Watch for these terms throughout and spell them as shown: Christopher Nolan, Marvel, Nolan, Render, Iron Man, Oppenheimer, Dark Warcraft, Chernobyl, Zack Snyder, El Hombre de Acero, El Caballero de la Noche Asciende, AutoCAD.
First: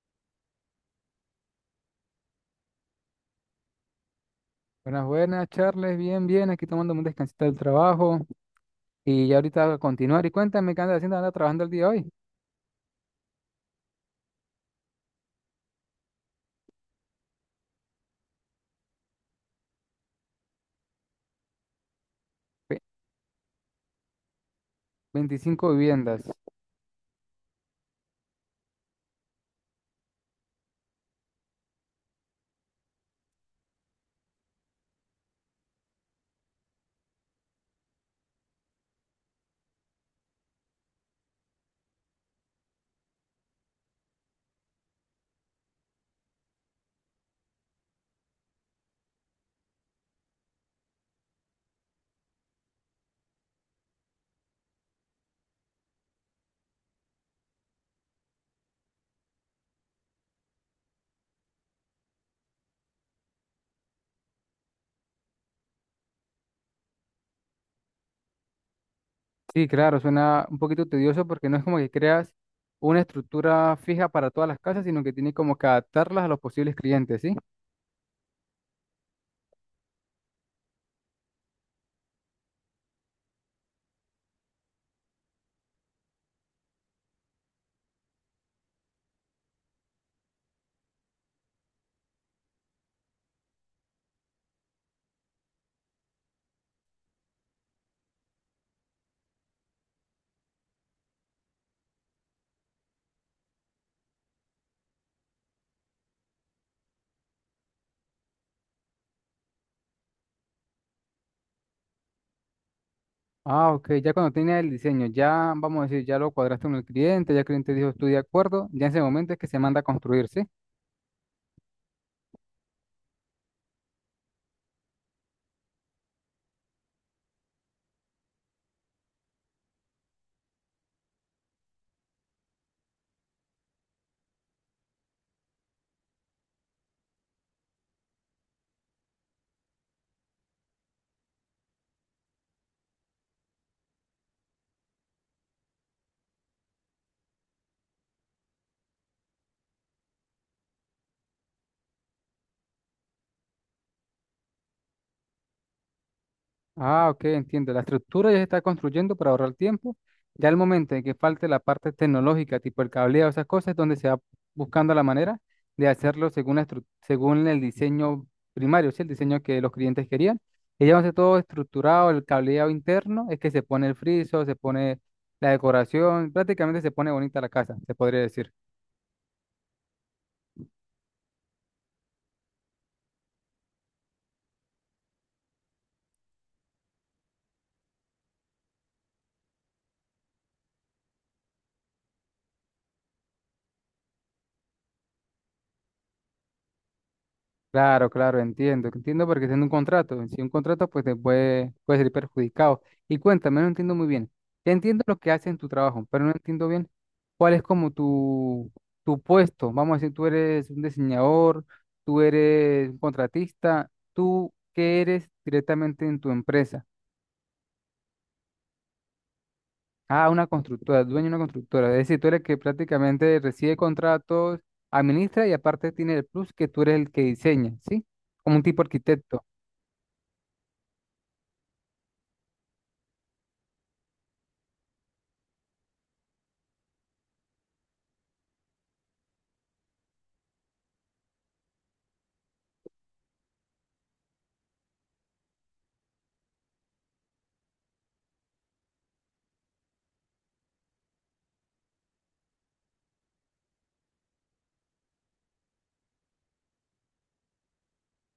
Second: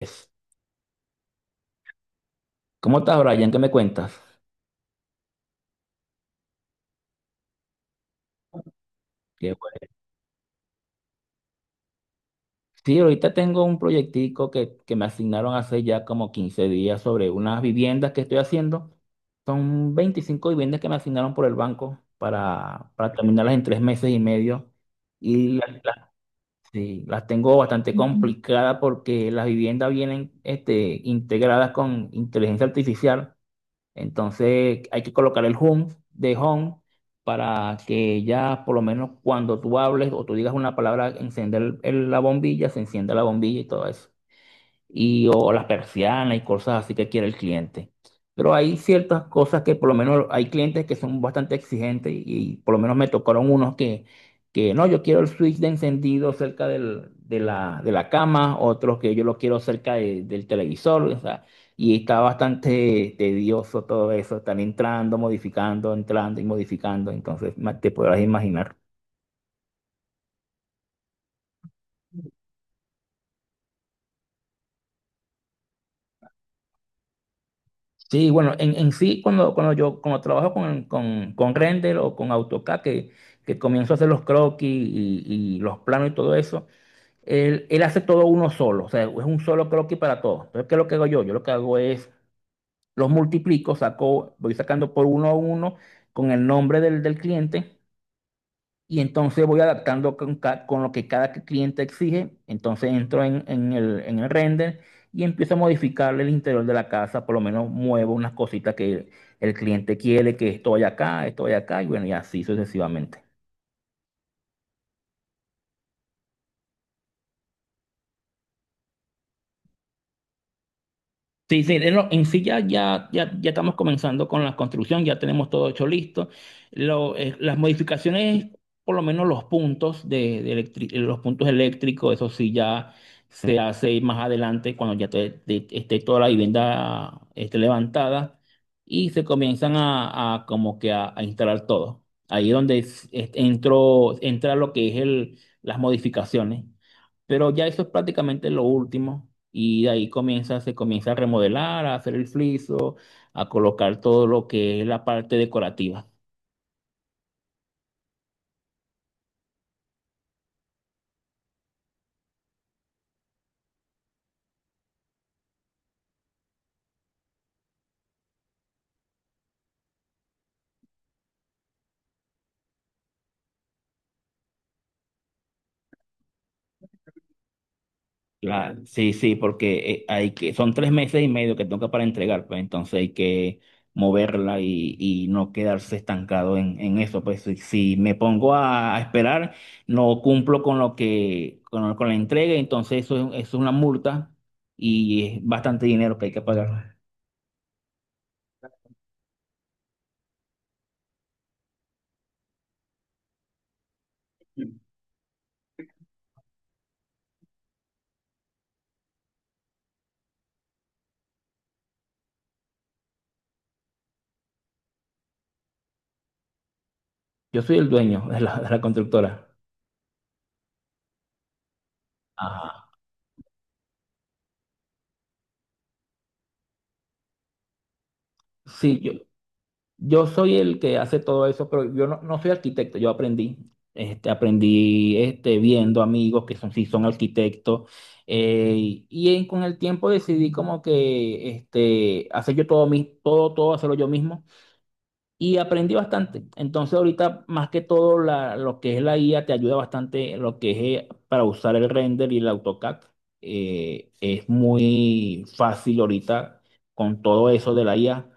Es- ¿Cómo estás, Brian? ¿Qué me cuentas? Buenas, buenas, Charles. Bien, bien. Aquí tomando un descansito del trabajo. Y ya Qué ahorita voy a bueno. continuar. Y cuéntame qué andas haciendo. Andas trabajando el día de hoy. Sí, ahorita tengo un proyectico que me asignaron hace ya como 15 días sobre unas viviendas que estoy haciendo. Son 25 viviendas que me asignaron por el banco Ve- para terminarlas en 3 meses y medio. Y las, 25 las- viviendas. sí, las tengo bastante, Ujú, complicadas porque las viviendas vienen integradas con inteligencia artificial. Entonces hay que colocar el home de home para que ya por lo menos cuando tú hables o tú digas una palabra, encender la bombilla, se encienda la bombilla y todo eso y o las persianas y cosas así que quiere el cliente. Pero hay ciertas cosas que por lo menos hay clientes que son bastante exigentes y por lo menos me tocaron unos que no, yo quiero el switch de encendido cerca de la cama, otros que yo lo quiero cerca del televisor, o sea, y está bastante tedioso todo eso, están entrando, modificando, entrando y modificando, entonces te podrás imaginar. Sí, claro, suena un poquito tedioso porque no es como que creas una estructura fija para todas las casas, sino que tienes como que adaptarlas a los posibles clientes, ¿sí? Sí, bueno, en sí, cuando, cuando yo cuando trabajo con Render o con AutoCAD, que comienzo a hacer los croquis y los planos y todo eso, él hace todo uno solo, o sea, es un solo croquis para todo. Entonces, ¿qué es lo que hago yo? Yo lo que hago es, los multiplico, saco, voy sacando por uno a uno con el nombre del cliente y entonces voy adaptando con lo que cada cliente exige. Entonces entro en el render y empiezo a modificarle el interior de la casa. Por lo menos muevo unas cositas que el cliente quiere, que esto vaya acá, y bueno, y así sucesivamente. Ah, ok. Ya cuando tienes el diseño, ya vamos a decir, ya lo cuadraste con el cliente, ya el cliente dijo, estoy de acuerdo. Ya en ese momento es que se manda a construir, ¿sí? Sí, sí, en sí ya estamos comenzando con la construcción, ya tenemos todo hecho listo. Las modificaciones, por lo menos los puntos los puntos eléctricos, eso sí ya se hace más adelante cuando ya esté toda la vivienda esté levantada y se comienzan a como que a instalar todo. Ahí es donde entra lo que es las modificaciones. Pero ya eso es prácticamente lo último. Y de ahí se comienza a remodelar, a hacer el friso, a colocar todo lo que es la parte decorativa. Ah, ok, entiendo. La estructura ya se está construyendo para ahorrar tiempo. Ya el momento en que falte la parte tecnológica, tipo el cableado, esas cosas, es donde se va buscando la manera de hacerlo según, según el diseño primario, ¿sí? El diseño que los clientes querían. Y ya va a ser todo estructurado, el cableado interno, es que se pone el friso, se pone la decoración, prácticamente se pone bonita la casa, se podría decir. Sí, sí, porque son 3 meses y medio que toca para entregar, pues entonces hay que moverla y no quedarse estancado en eso. Pues si me pongo a esperar, no cumplo con lo que, con la entrega, entonces eso, eso es una multa y es bastante dinero que hay que pagar. Claro, claro, entiendo. Entiendo porque tiene un contrato. Si un contrato, pues te puede, puede ser perjudicado. Y cuéntame, no entiendo muy bien. Ya entiendo lo que haces en tu trabajo, pero no entiendo bien cuál es como tu puesto. Vamos a decir, tú eres un diseñador, tú eres un contratista, tú qué eres directamente en tu empresa. Yo soy el dueño de la constructora. Ah, una constructora, dueño de una constructora. Es decir, tú eres el que Ajá. prácticamente recibe contratos, administra y aparte tiene el plus que tú eres el que diseña, ¿sí? Como un tipo Sí, yo, arquitecto. yo soy el que hace todo eso, pero yo no soy arquitecto, yo aprendí. Aprendí viendo amigos que son, sí son arquitectos. Con el tiempo decidí como que hacer yo todo, todo, hacerlo yo mismo. Y aprendí bastante. Entonces ahorita más que todo lo que es la IA te ayuda bastante lo que es para usar el render y el AutoCAD. Es muy fácil ahorita con todo eso de la IA.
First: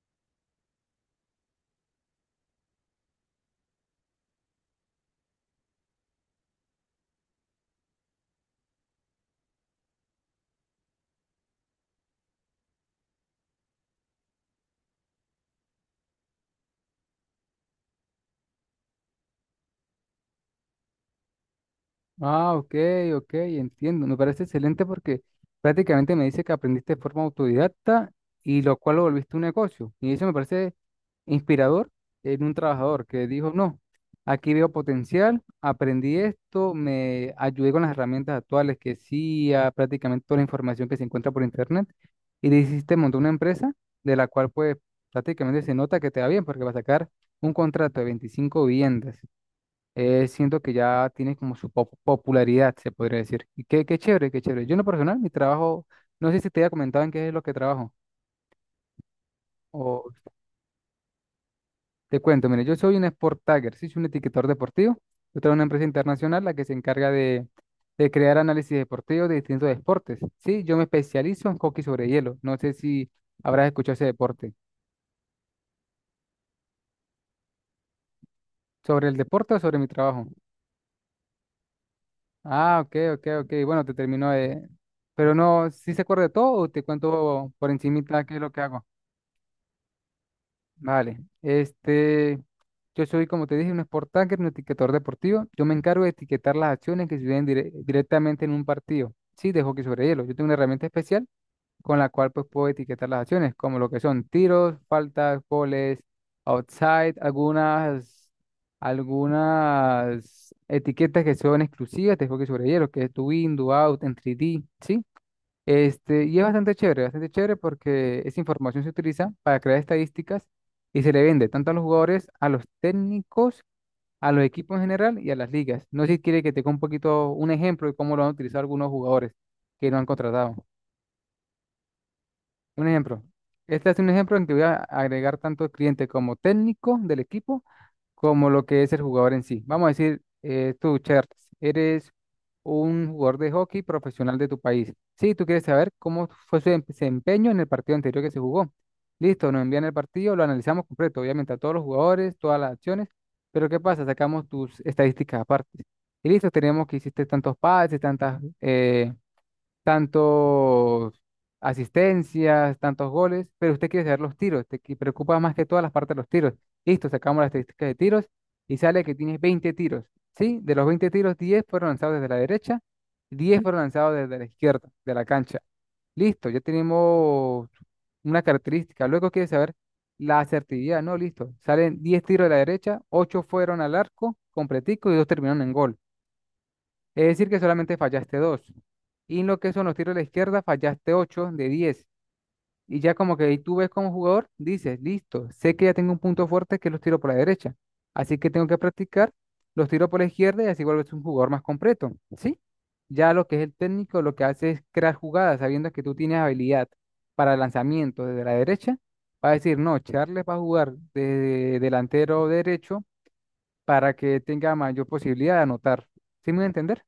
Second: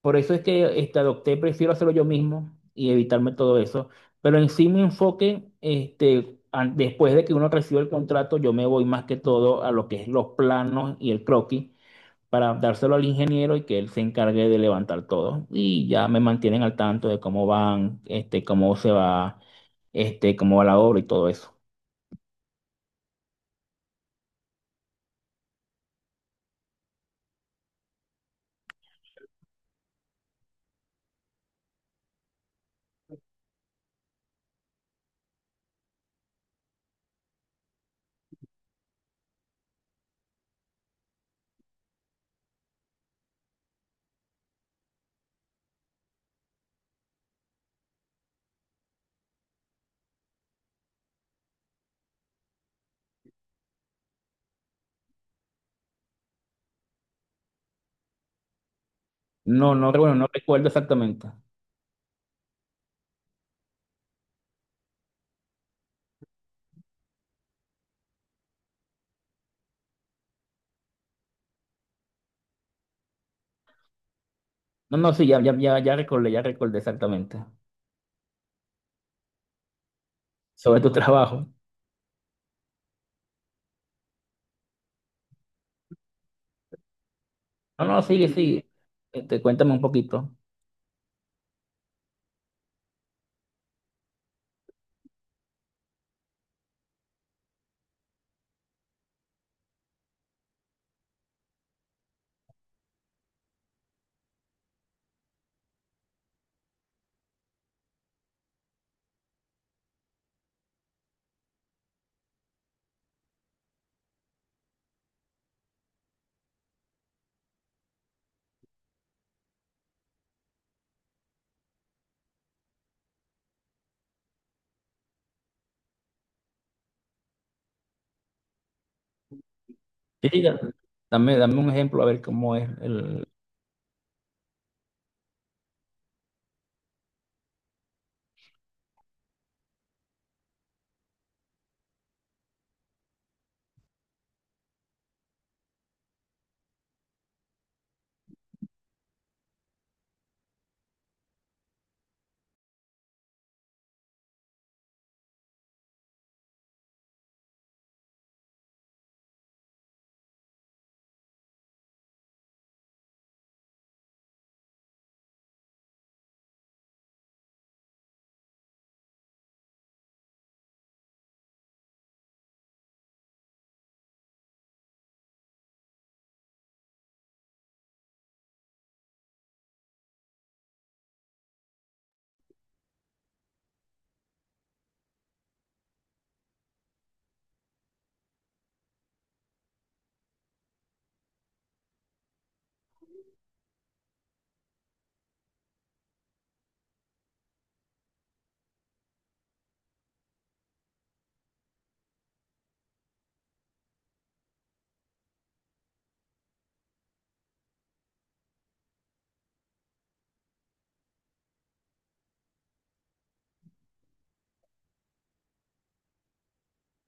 Por eso es que prefiero hacerlo yo mismo y evitarme todo eso. Pero en sí mi enfoque, después de que uno recibe el contrato, yo me voy más que todo a lo que es los planos y el croquis para dárselo al ingeniero y que él se encargue de levantar todo. Y ya me mantienen al tanto de cómo van, cómo se va, cómo va la obra y todo eso. Ah, ok, ok, entiendo. Me parece excelente porque prácticamente me dice que aprendiste de forma autodidacta y lo cual lo volviste un negocio. Y eso me parece inspirador en un trabajador que dijo, no, aquí veo potencial, aprendí esto, me ayudé con las herramientas actuales que sí, a prácticamente toda la información que se encuentra por internet y decidiste montar una empresa de la cual pues prácticamente se nota que te va bien porque va a sacar un contrato de 25 viviendas. Siento que ya tiene como su popularidad, se podría decir. Y qué, qué chévere, qué chévere. Yo en lo personal, mi trabajo, no sé si te había comentado en qué es lo que trabajo, No, no, o bueno, no recuerdo exactamente. te cuento, mire, yo soy un sport tagger, sí, soy un etiquetador deportivo. Yo tengo una empresa internacional la que se encarga de crear análisis deportivos de distintos deportes. Sí, yo me especializo en hockey sobre hielo. No sé si habrás escuchado ese deporte. No, no, sí, ya recordé exactamente ¿Sobre el deporte o sobre mi trabajo? sobre tu trabajo. Ah, ok, ok, ok. Bueno, te termino de... Pero no, ¿si se acuerda de todo o te cuento por No, no, encimita sigue, qué es lo que sigue. hago? Cuéntame un poquito. Vale, este, yo soy, como te dije, un sport tagger, un etiquetador deportivo. Yo me encargo de etiquetar las acciones que suceden directamente en un partido. Sí, de hockey sobre hielo. Yo tengo una herramienta especial con la cual pues puedo etiquetar las acciones, como lo que son tiros, faltas, goles, outside, algunas, algunas etiquetas que son exclusivas de hockey sobre hielo, que es do in, do out, en 3D, ¿sí? Este, y es bastante chévere porque esa información se utiliza para crear estadísticas y se le vende tanto a los jugadores, a los técnicos, a los equipos en general y a las ligas. No sé si quiere que te dé un poquito un ejemplo de cómo lo han utilizado algunos jugadores que no han Sí, sí, contratado. dame un ejemplo a ver cómo es Un ejemplo. el... Este es un ejemplo en que voy a agregar tanto cliente como técnico del equipo como lo que es el jugador en sí. Vamos a decir, tú, Charles, eres un jugador de hockey profesional de tu país. Sí, tú quieres saber cómo fue su desempeño en el partido anterior que se jugó. Listo, nos envían el partido, lo analizamos completo, obviamente a todos los jugadores, todas las acciones, pero ¿qué pasa? Sacamos tus estadísticas aparte. Y listo, tenemos que hiciste tantos pases, tantas tantos asistencias, tantos goles, pero usted quiere saber los tiros, preocupa más que todas las partes de los tiros. Listo, sacamos las estadísticas de tiros y sale que tienes 20 tiros, ¿sí? De los 20 tiros, 10 fueron lanzados desde la derecha, 10 fueron lanzados desde la izquierda de la cancha. Listo, ya tenemos una característica. Luego quiere saber la asertividad, ¿no? Listo, salen 10 tiros de la derecha, 8 fueron al arco completico y 2 terminaron en gol. Es decir, que solamente fallaste dos. Y en lo que son los tiros a la izquierda, fallaste 8 de diez. Y ya como que ahí tú ves como jugador, dices, listo, sé que ya tengo un punto fuerte que es los tiros por la derecha. Así que tengo que practicar los tiros por la izquierda y así vuelves un jugador más completo, ¿sí? Ya lo que es el técnico, lo que hace es crear jugadas, sabiendo que tú tienes habilidad para el lanzamiento desde la derecha. Va a decir, no, Charles va a jugar de delantero derecho para que tenga mayor posibilidad de anotar. ¿Sí me voy a entender?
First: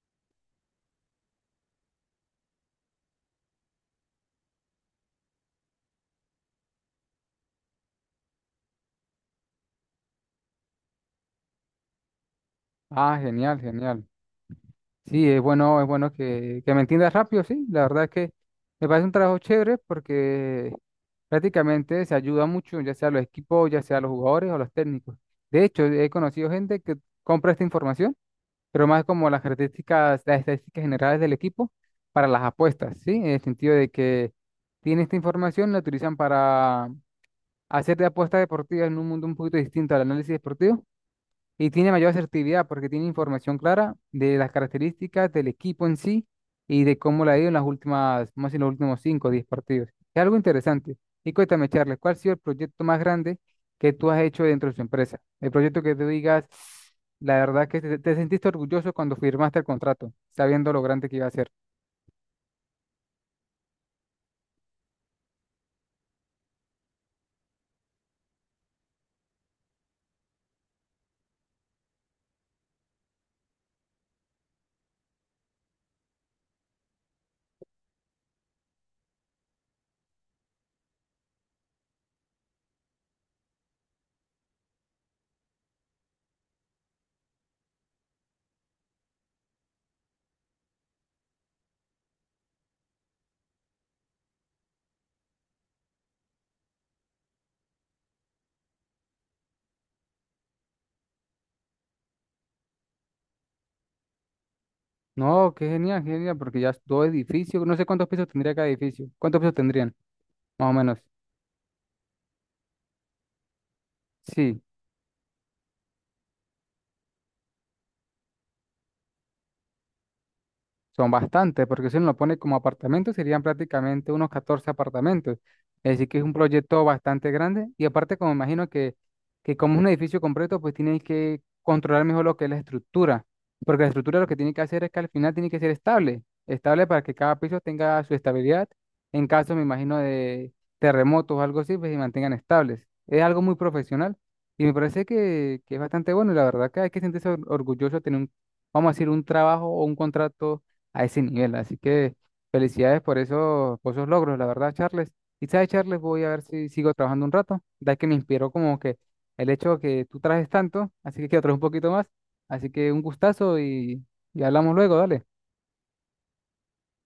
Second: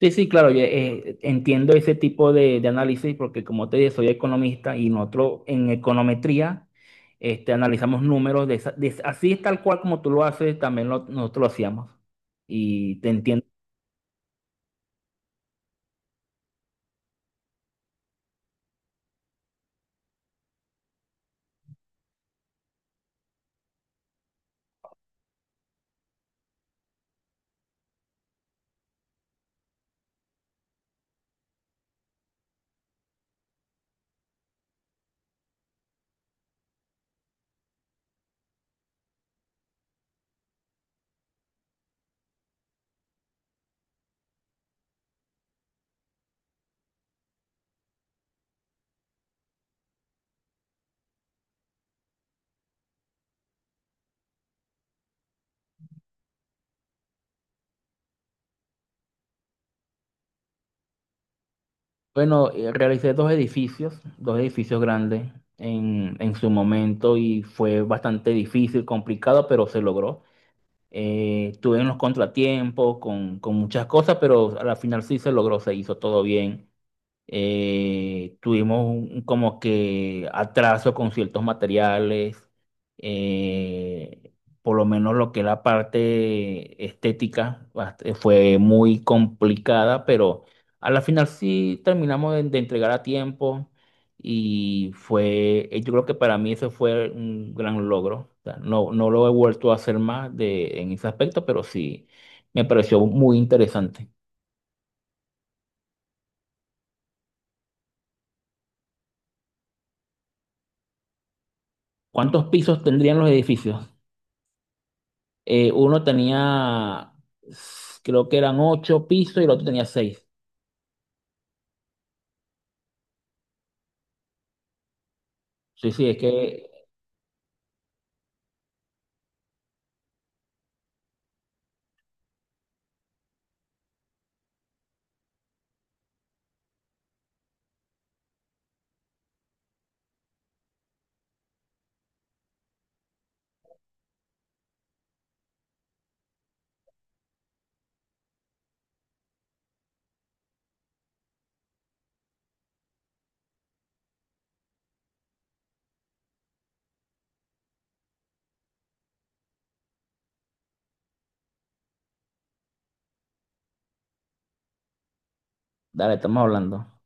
Sí, sí, claro, entiendo ese tipo de análisis porque como te dije, soy economista y nosotros en econometría analizamos números de así es tal cual como tú lo haces, también nosotros lo hacíamos. Y te Ah, entiendo. genial, genial. Sí, es bueno que me entiendas rápido, sí. La verdad es que me parece un trabajo chévere porque prácticamente se ayuda mucho, ya sea los equipos, ya sea los jugadores o los técnicos. De hecho, he conocido gente que compra esta información, pero más como las características, las estadísticas generales del equipo para las apuestas, ¿sí? En el sentido de que tiene esta información, la utilizan para hacer de apuestas deportivas en un mundo un poquito distinto al análisis deportivo y tiene mayor asertividad porque tiene información clara de las características del equipo en sí y de cómo le ha ido en las últimas, más en los últimos 5 o 10 partidos. Es algo interesante. Y cuéntame, Charles, ¿cuál ha sido el proyecto más grande que tú has hecho dentro de su empresa? El proyecto que tú digas, la verdad que te sentiste orgulloso cuando firmaste el contrato, sabiendo lo grande que iba a ser. Bueno, realicé dos edificios grandes en su momento y fue bastante difícil, complicado, pero se logró. Tuve unos contratiempos con muchas cosas, pero al final sí se logró, se hizo todo bien, tuvimos como que atraso con ciertos materiales, eh, por lo menos lo que es la parte estética fue muy complicada, pero a la final sí terminamos de entregar a tiempo yo creo que para mí eso fue un gran logro. O sea, no, no lo he vuelto a hacer más en ese aspecto, pero sí me pareció muy interesante. No, qué genial, porque ya es dos edificios, no sé cuántos pisos tendría cada edificio. ¿Cuántos pisos tendrían? Más o menos. ¿Cuántos pisos tendrían los edificios? Sí. Uno tenía, creo que eran 8 pisos y el otro tenía 6. Son bastantes, porque si uno lo pone como apartamento, serían prácticamente unos 14 apartamentos. Sí, Es sí, decir, es que es un que, proyecto bastante grande. Y aparte, como imagino que como es un edificio completo, pues tienen que controlar mejor lo que es la estructura. Porque la estructura lo que tiene que hacer es que al final tiene que ser estable. Estable para que cada piso tenga su estabilidad. En caso, me imagino, de terremotos o algo así, pues se mantengan estables. Es algo muy profesional. Y me parece que es bastante bueno. Y la verdad que hay que sentirse orgulloso de tener un, vamos a decir, un trabajo o un contrato a ese nivel. Así que felicidades por esos logros, la verdad, Charles. Y sabes, Charles, voy a ver si sigo trabajando un rato, ya que me inspiró como que el hecho que tú trajes tanto, así que quiero traer un poquito más. Así que un gustazo y hablamos luego, dale. dale, estamos hablando.